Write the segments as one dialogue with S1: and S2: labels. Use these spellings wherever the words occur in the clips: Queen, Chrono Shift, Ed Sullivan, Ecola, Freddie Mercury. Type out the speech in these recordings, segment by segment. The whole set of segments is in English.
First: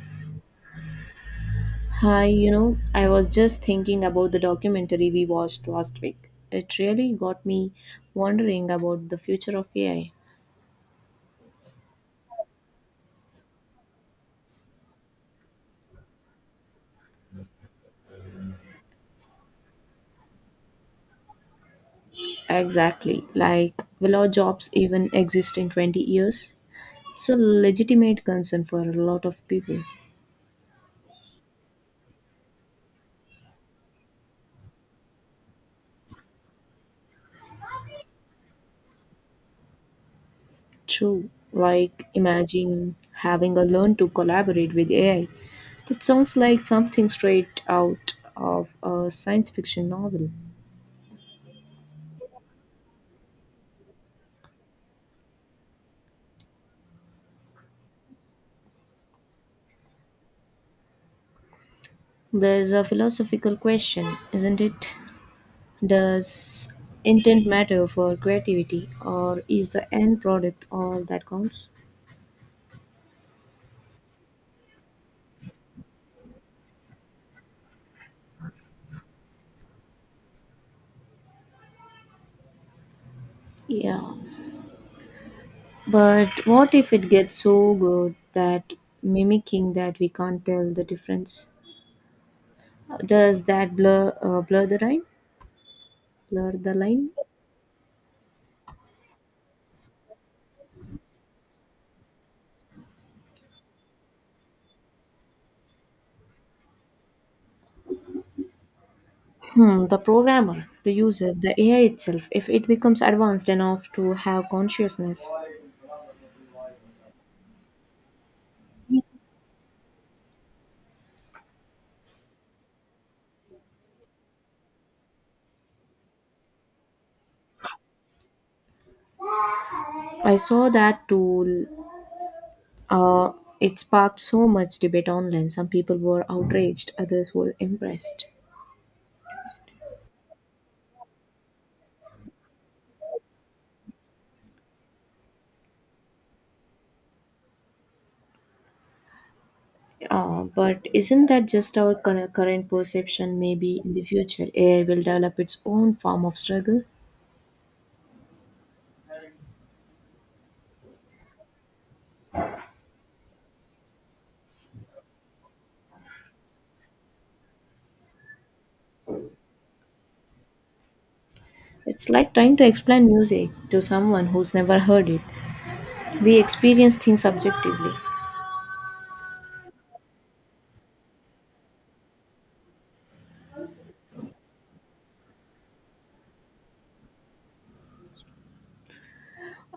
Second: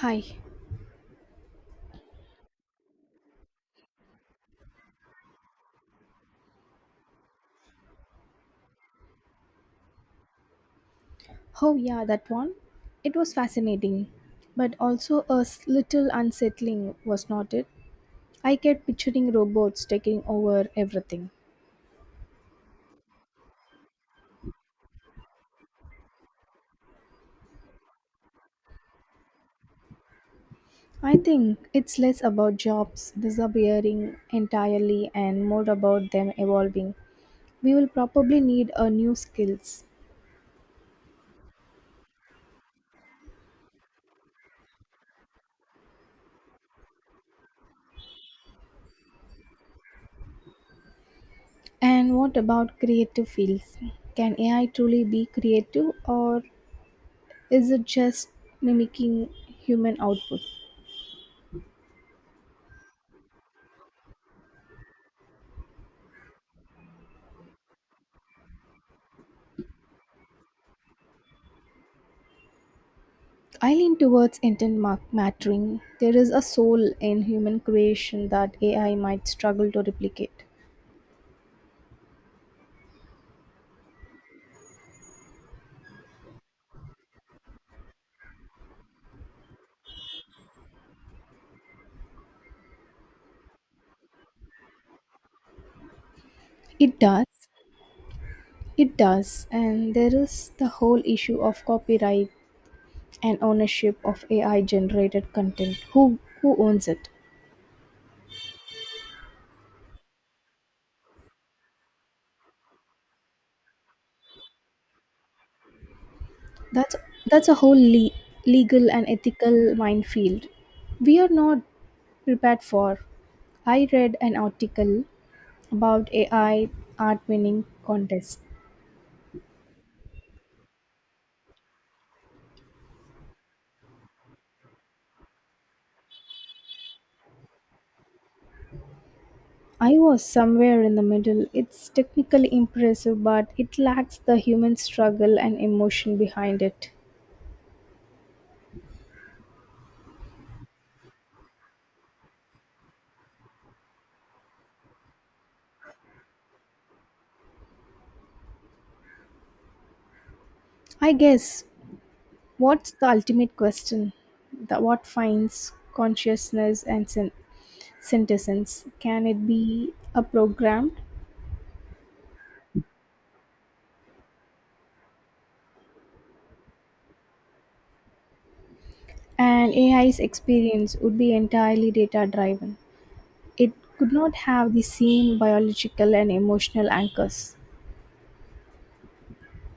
S1: Hi.
S2: Hi, I was just thinking about the documentary we watched last week. It really got me wondering about the future of AI.
S1: Oh, yeah, that one. It was fascinating, but also a little unsettling, was not it? I kept picturing robots taking over everything.
S2: Exactly. Like, will our jobs even exist in 20 years? It's a legitimate concern for a lot of people.
S1: I think it's less about jobs disappearing entirely and more about them evolving. We will probably need a new skills.
S2: True. Like, imagine having a learn to collaborate with AI. That sounds like something straight out of a science fiction novel.
S1: And what about creative fields? Can AI truly be creative or is it just mimicking human output?
S2: There's a philosophical question, isn't it? Does intent matter for creativity, or is the end product all that counts?
S1: I lean towards intent mattering. There is a soul in human creation that AI might struggle to replicate.
S2: Yeah. But what if it gets so good that mimicking that we can't tell the difference? Does that blur the line? Blur the
S1: It
S2: line?
S1: does. It does. And there is the whole issue of copyright and ownership of AI generated content. Who owns it?
S2: Hmm, the programmer, the user, the AI itself, if it becomes advanced enough to have consciousness.
S1: That's that's a whole legal and ethical minefield. We are not prepared for. I read an article about AI art winning contests.
S2: I saw that tool. Uh, it sparked so much debate online. Some people were outraged, others were impressed.
S1: I was somewhere in the middle. It's technically impressive, but it lacks the human struggle and emotion behind it.
S2: But isn't that just our current perception? Maybe in the future, AI will develop its own form of struggle.
S1: I guess what's the ultimate question? The, what finds consciousness and synthesis? Can it be a programmed?
S2: It's like trying to explain music to someone who's never heard it. We experience things subjectively,
S1: And AI's experience would be entirely data driven. It could not have the same biological and emotional anchors.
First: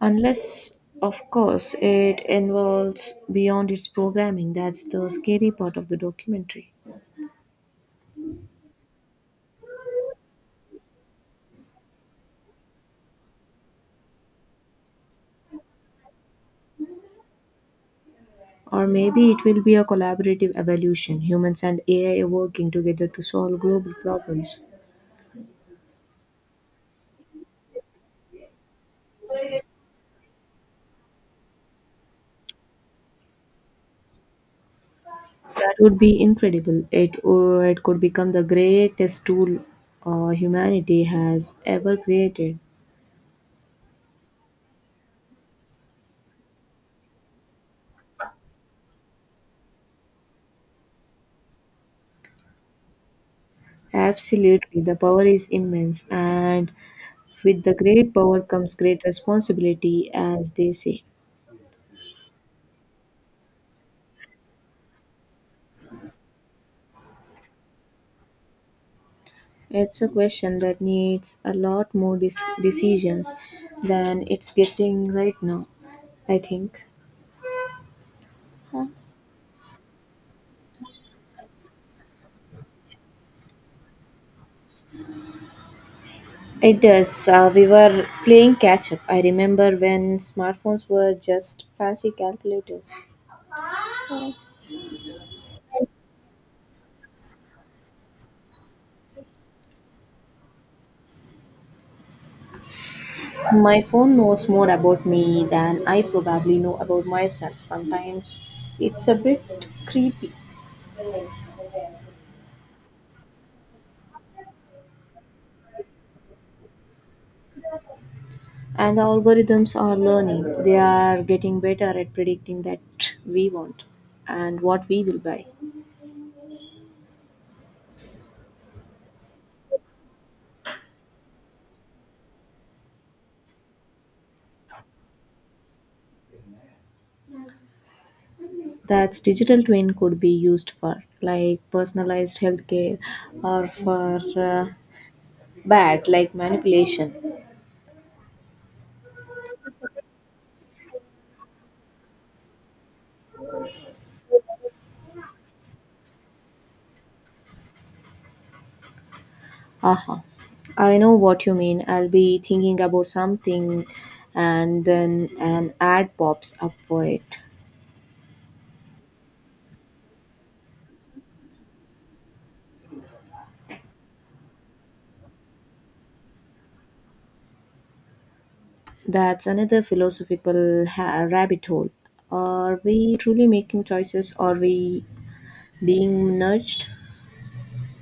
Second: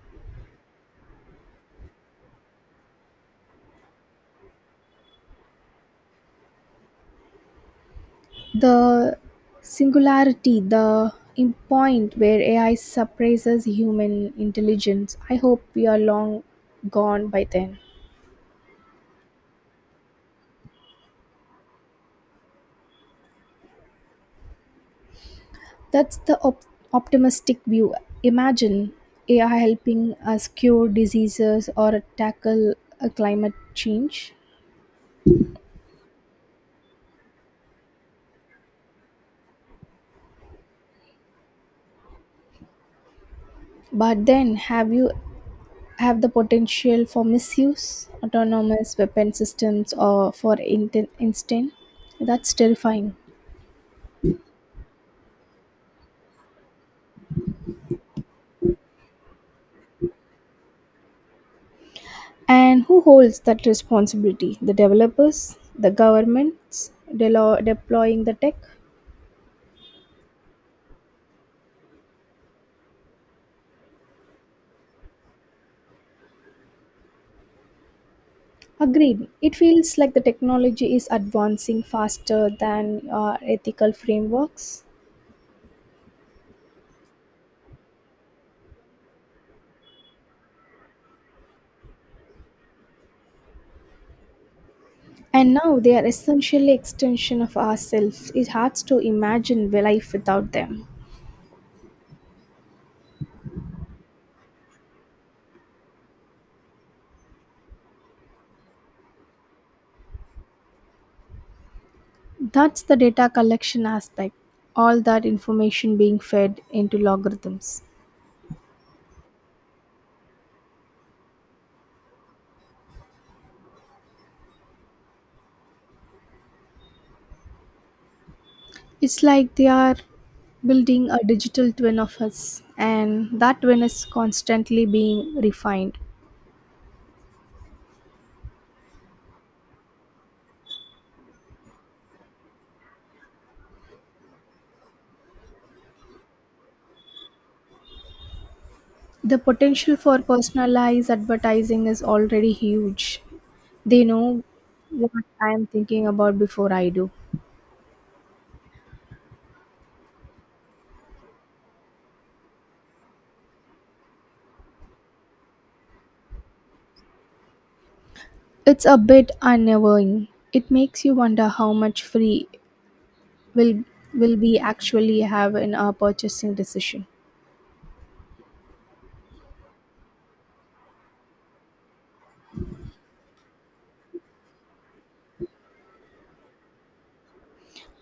S2: unless, of course, it involves beyond its programming. That's the scary part of the documentary.
S1: The singularity, the point where AI surpasses human intelligence. I hope we are long gone by then.
S2: Or maybe it will be a collaborative evolution, humans and AI working together to solve global problems.
S1: That's the optimistic view. Imagine AI helping us cure diseases or tackle a climate change.
S2: That would be incredible. It, or it could become the greatest tool humanity has ever created.
S1: But then have you have the potential for misuse, autonomous weapon systems or for instant, that's terrifying.
S2: Absolutely, the power is immense, and with the great power comes great responsibility, as they say.
S1: And who holds that responsibility? The developers, the governments deploying the tech?
S2: It's a question that needs a lot more decisions than it's getting right now, I think. Huh?
S1: Agreed. It feels like the technology is advancing faster than our ethical frameworks.
S2: It does. We were playing catch up. I remember when smartphones were just fancy calculators.
S1: And now they are essentially extension of ourselves. It's hard to imagine life without them.
S2: My phone knows more about me than I probably know about myself. Sometimes it's a bit creepy.
S1: That's the data collection aspect, all that information being fed into logarithms.
S2: And the algorithms are learning. They are getting better at predicting that we want and what we will buy.
S1: It's like they are building a digital twin of us, and that twin is constantly being refined.
S2: That digital twin could be used for, like personalized healthcare, or for bad, like manipulation.
S1: The potential for personalized advertising is already huge. They know what I am thinking about before I do.
S2: Aha. I know what you mean. I'll be thinking about something and then an ad pops up for it.
S1: It's a bit unnerving. It makes you wonder how much free will will we actually have in our purchasing decision.
S2: That's another philosophical rabbit hole. Are we truly making choices? Are we being nudged?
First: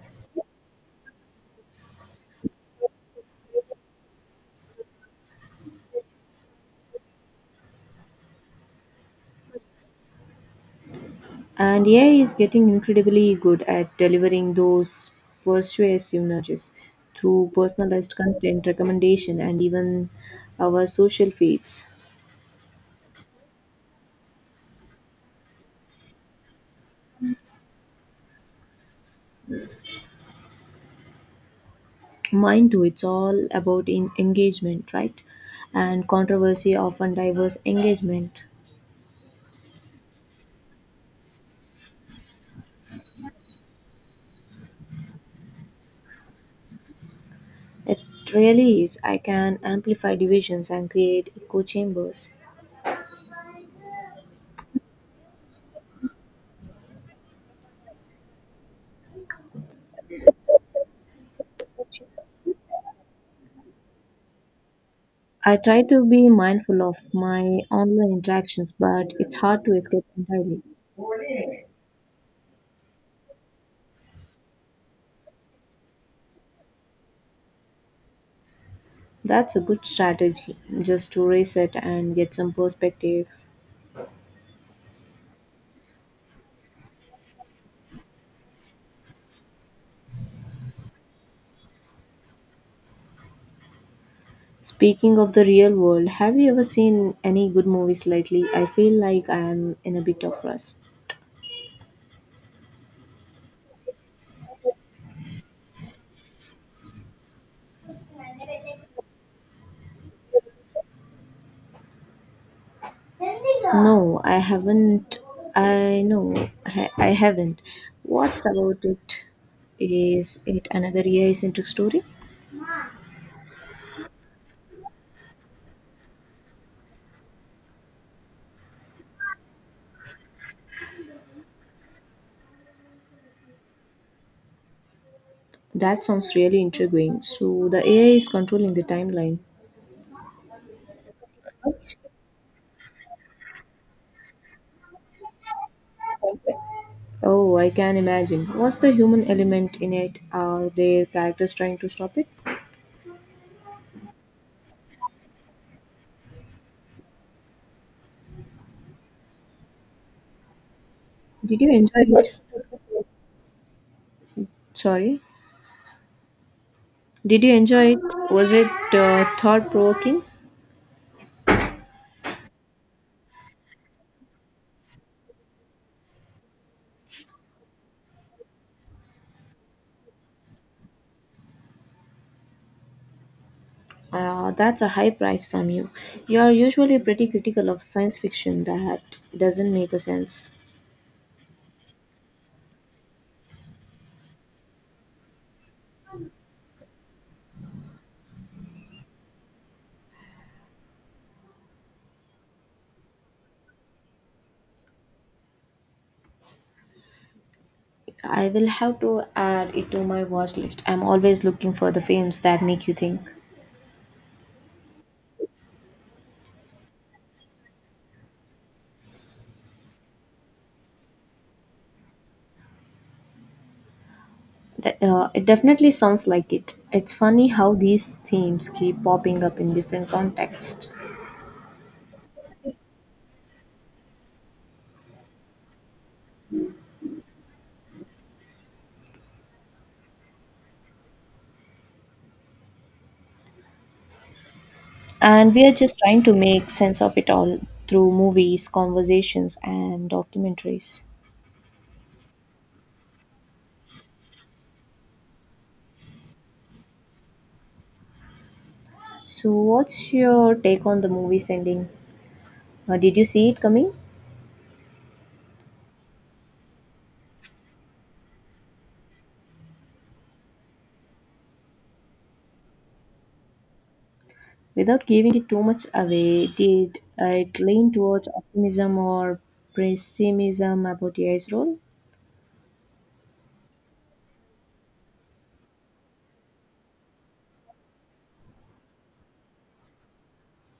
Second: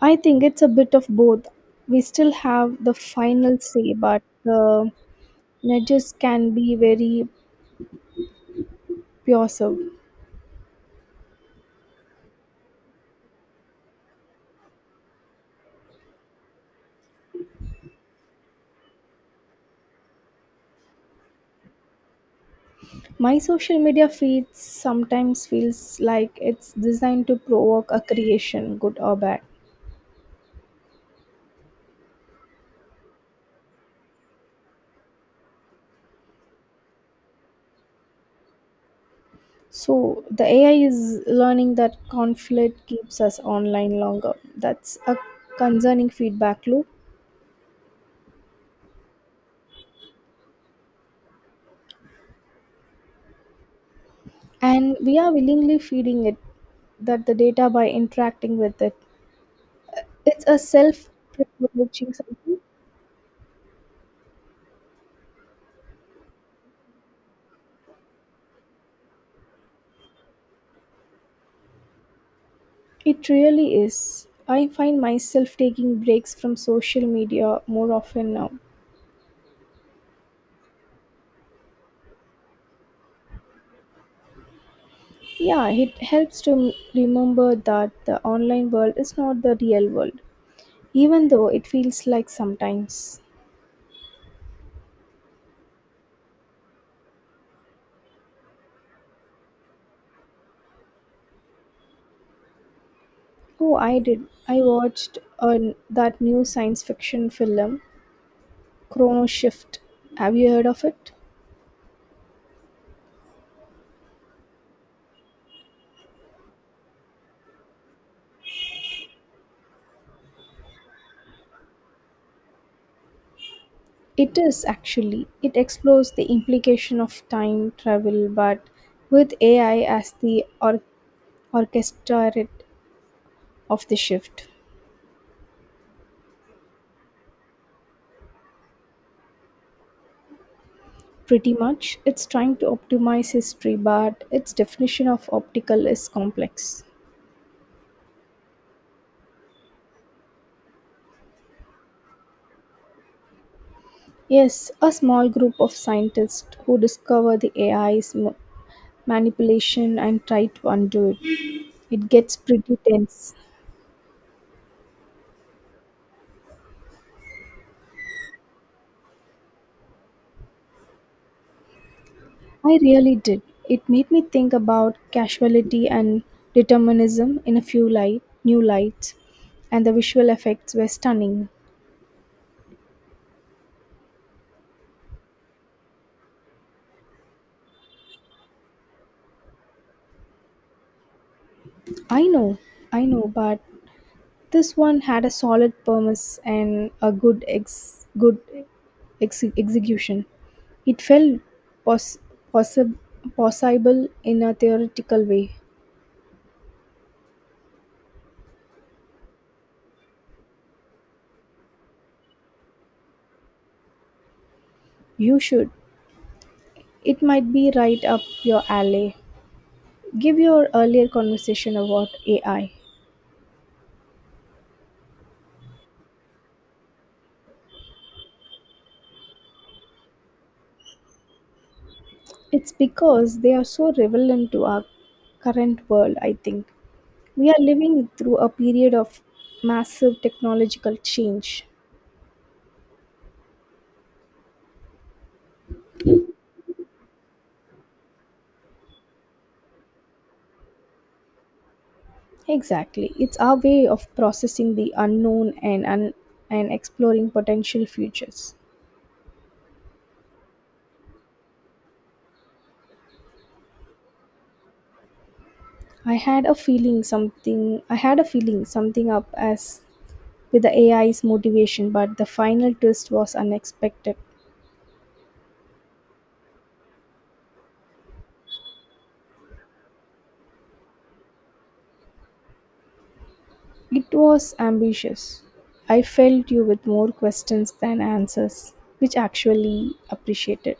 S1: I think it's a bit of both. We still have the final say, but the nudges can be very pervasive.
S2: And AI is getting incredibly good at delivering those persuasive nudges through personalized content, recommendation, and even our social feeds.
S1: My social media feed sometimes feels like it's designed to provoke a creation, good or bad.
S2: Mine too. It's all about in engagement, right? And controversy often diverse engagement.
S1: So the AI is learning that conflict keeps us online longer. That's a concerning feedback loop,
S2: It really is. I can amplify divisions and create echo chambers.
S1: and we are willingly feeding it that the data by interacting with it. It's a self-promoting something.
S2: I try to be mindful of my online interactions, but it's hard to escape entirely.
S1: It really is. I find myself taking breaks from social media more often now.
S2: That's a good strategy, just to reset and get some perspective.
S1: Yeah, it helps to remember that the online world is not the real world, even though it feels like sometimes.
S2: Speaking of the real world, have you ever seen any good movies lately? I feel like I am in a bit of rust.
S1: Oh, I did. I watched on that new science fiction film, Chrono Shift. Have you heard of it?
S2: No, I haven't. I know I haven't. What's about it? Is it another AI centric story?
S1: It is actually. It explores the implication of time travel, but with AI as the orchestrator of the shift.
S2: That sounds really intriguing. So the AI is controlling the timeline.
S1: Pretty much. It's trying to optimize history, but its definition of optical is complex.
S2: Oh, I can imagine. What's the human element in it? Are there characters trying to stop it?
S1: Yes, a small group of scientists who discover the AI's manipulation and try to undo
S2: Did
S1: it.
S2: you enjoy
S1: It gets
S2: it?
S1: pretty tense.
S2: Sorry. Did you enjoy it? Was it thought provoking?
S1: I really did. It made me think about causality and determinism in a few light, new lights, and the visual effects were stunning.
S2: That's a high price from you. You're usually pretty critical of science fiction that doesn't make a sense.
S1: I know, I know, but this one had a solid premise and a good execution. It felt pos- possi- possible in a theoretical way.
S2: I will have to add it to my watch list. I'm always looking for the films that make you think.
S1: You should. It might be right up your alley. Give your earlier conversation about AI.
S2: It definitely sounds like it. It's funny how these themes keep popping up in different contexts.
S1: It's because they are so relevant to our current world, I think. We are living through a period of massive technological change.
S2: And we are just trying to make sense of it all through movies, conversations, and documentaries.
S1: Exactly. It's our way of processing the unknown and exploring potential futures.
S2: So, what's your take on the movie's ending? Did you see it coming?
S1: I had a feeling something up as with the AI's motivation, but the final twist was unexpected.
S2: Without giving it too much away, did it lean towards optimism or pessimism about AI's role?
S1: It was ambitious. I felt you with more questions than answers, which actually appreciated.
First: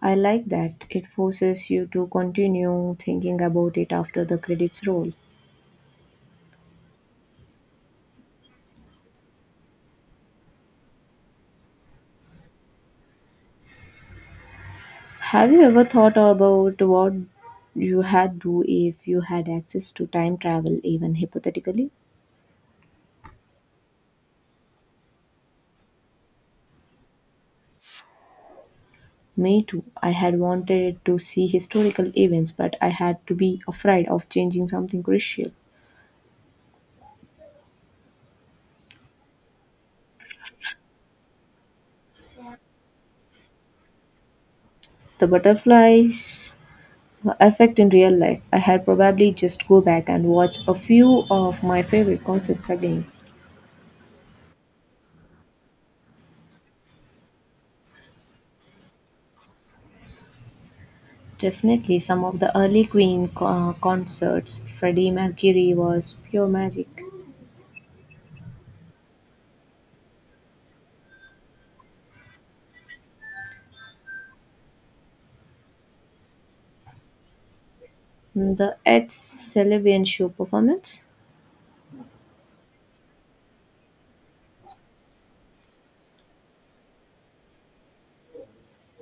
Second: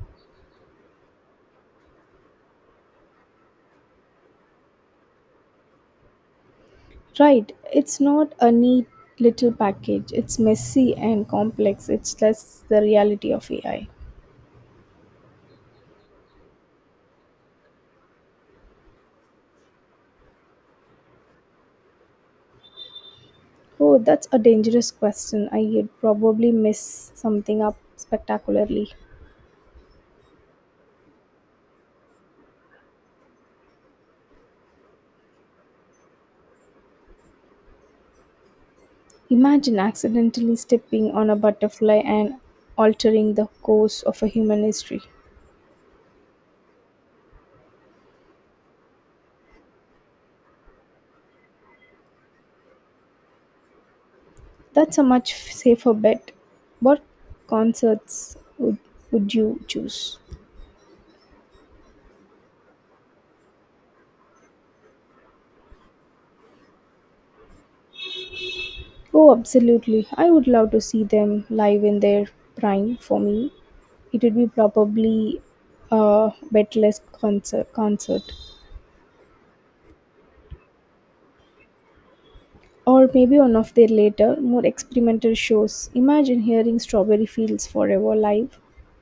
S2: I like that. It forces you to continue thinking about it after the credits roll.
S1: Right, it's not a neat little package. It's messy and complex. It's less the reality of AI.
S2: Have you ever thought about what you had do if you had access to time travel, even hypothetically?
S1: Oh, that's a dangerous question. I'd probably mess something up spectacularly.
S2: Me too. I had wanted to see historical events, but I had to be afraid of changing something crucial.
S1: Imagine accidentally stepping on a butterfly and altering the course of a human history.
S2: The butterflies effect in real life, I had probably just go back and watch a few of my favorite concerts again.
S1: That's a much safer bet. What concerts would you choose?
S2: Definitely, some of the early Queen concerts, Freddie Mercury was pure magic.
S1: Oh, absolutely. I would love to see them live in their prime for me. It would be probably a betless concert.
S2: The Ed Sullivan show performance,
S1: Or maybe one of their later, more experimental shows. Imagine hearing Strawberry Fields Forever live.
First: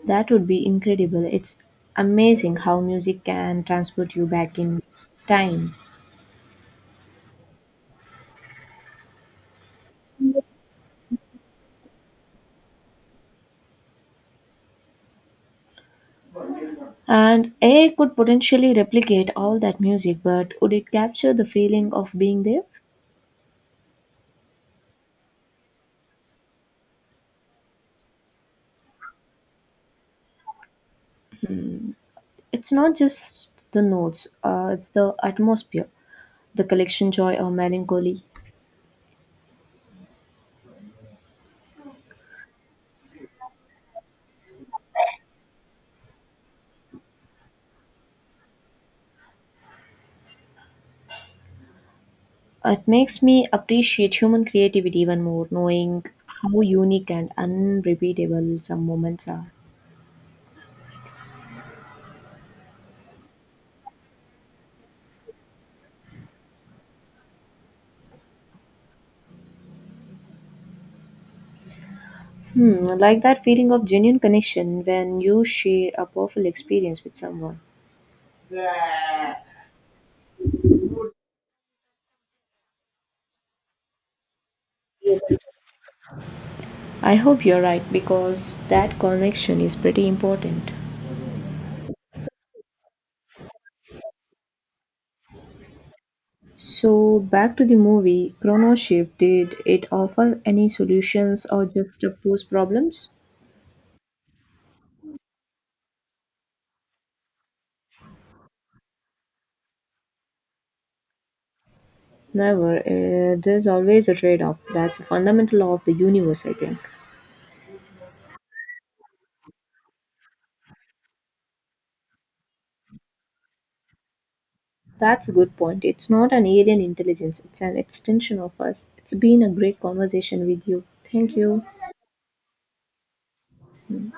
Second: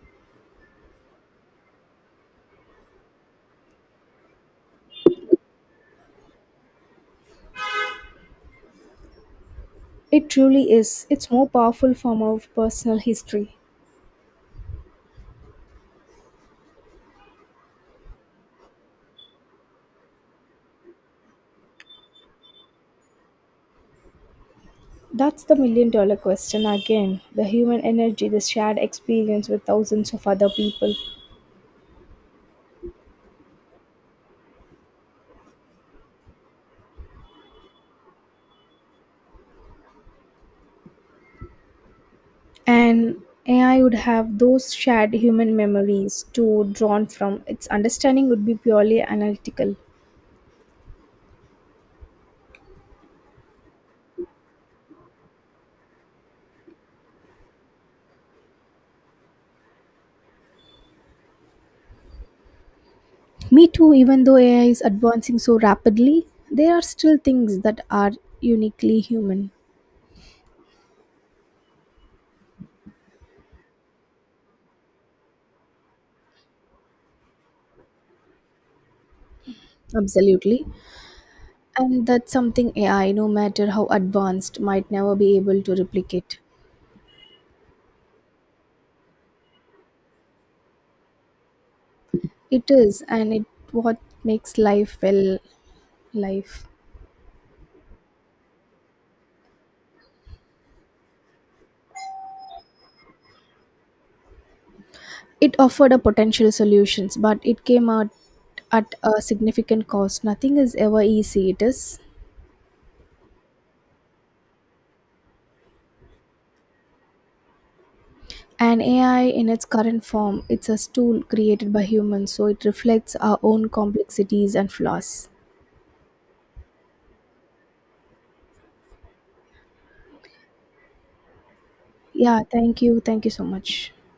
S2: that would be incredible. It's amazing how music can transport you back in time.
S1: It truly is. It's more powerful form of personal history.
S2: And AI could potentially replicate all that music, but would it capture the feeling of being there?
S1: That's the million dollar question again. The human energy, the shared experience with thousands of other people.
S2: It's not just the notes, it's the atmosphere, the collection joy or melancholy.
S1: And AI would have those shared human memories to drawn from. Its understanding would be purely analytical.
S2: It makes me appreciate human creativity even more, knowing how unique and unrepeatable some moments are.
S1: Me too, even though AI is advancing so rapidly, there are still things that are uniquely human.
S2: Hmm, I like that feeling of genuine connection when you share a powerful experience with someone.
S1: Absolutely. And that's something AI, no matter how advanced, might never be able to replicate.
S2: I hope you're right because that connection is pretty important.
S1: It is, and it what makes life well life.
S2: So, back to the movie, Chrono Shift, did it offer any solutions or just pose problems?
S1: It offered a potential solutions, but it came out at a significant cost. Nothing is ever easy, it is.
S2: Never. Eh, there's always a trade off. That's a fundamental law of the universe, I think.
S1: And AI in its current form, it's a tool created by humans, so it reflects our own complexities and
S2: That's
S1: flaws.
S2: a good point. It's not an alien intelligence, it's an extension of us. It's been a great conversation with you. Thank you.
S1: Yeah, thank you. Thank you so much.